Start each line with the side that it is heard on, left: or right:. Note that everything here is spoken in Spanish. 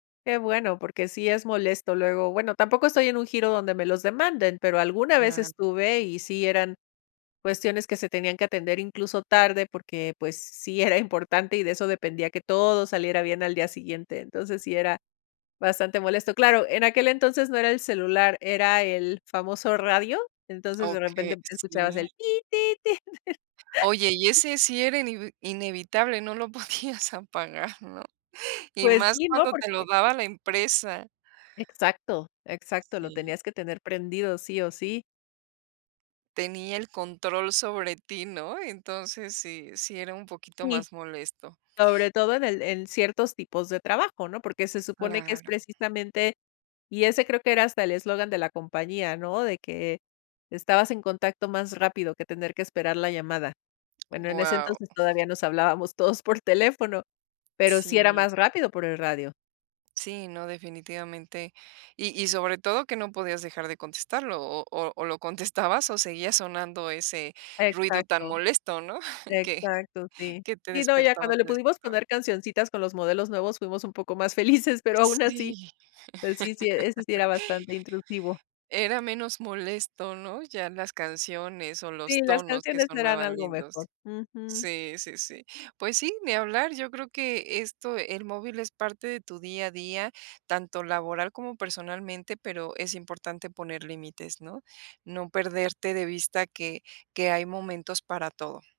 left: Que bueno, porque sí es molesto. Luego, bueno, tampoco estoy en un giro donde me los demanden, pero alguna vez
right: Claro.
left: estuve y sí eran cuestiones que se tenían que atender incluso tarde porque, pues, sí era importante y de eso dependía que todo saliera bien al día siguiente. Entonces, sí era bastante molesto. Claro, en aquel entonces no era el celular, era el famoso radio, entonces de
right: Okey,
left: repente escuchabas
right: sí.
left: el ti, ti, ti.
right: Oye, y ese sí era inevi inevitable, no lo podías apagar, ¿no? Y
left: Pues
right: más
left: sí, ¿no?
right: cuando te lo
left: Porque
right: daba la empresa.
left: Exacto, exacto, lo
right: Sí.
left: tenías que tener prendido sí o sí.
right: Tenía el control sobre ti, ¿no? Entonces sí sí era un poquito
left: Sí,
right: más molesto.
left: sobre todo, en el en ciertos tipos de trabajo, ¿no? Porque se supone que es
right: Claro.
left: precisamente y ese creo que era hasta el eslogan de la compañía, ¿no? De que estabas en contacto más rápido que tener que esperar la llamada. Bueno, en ese
right: Guau.
left: entonces, todavía nos hablábamos todos por teléfono, pero sí era
right: Sí.
left: más rápido por el radio.
right: Sí no, definitivamente. Y y sobre todo que no podías dejar de contestarlo o o o lo contestabas o seguía sonando ese ruido tan
left: Exacto,
right: molesto, ¿no? Que
left: exacto, sí.
right: que te
left: Sí, no, ya
right: despertaba
left: cuando le
right: te
left: pudimos
right: despertaba.
left: poner cancioncitas con los modelos nuevos fuimos un poco más felices, pero
right: Sí.
left: aún así pues sí, sí, ese sí era bastante intrusivo.
right: Era menos molesto, ¿no? Ya las canciones o los
left: Sí, las
right: tonos que
left: canciones eran
right: sonaban
left: algo mejor.
right: lindos.
left: Ujú.
right: Sí, sí, sí. Pues sí, ni hablar, yo creo que esto el móvil es parte de tu día a día, tanto laboral como personalmente, pero es importante poner límites, ¿no? No perderte de vista que que hay momentos para todo.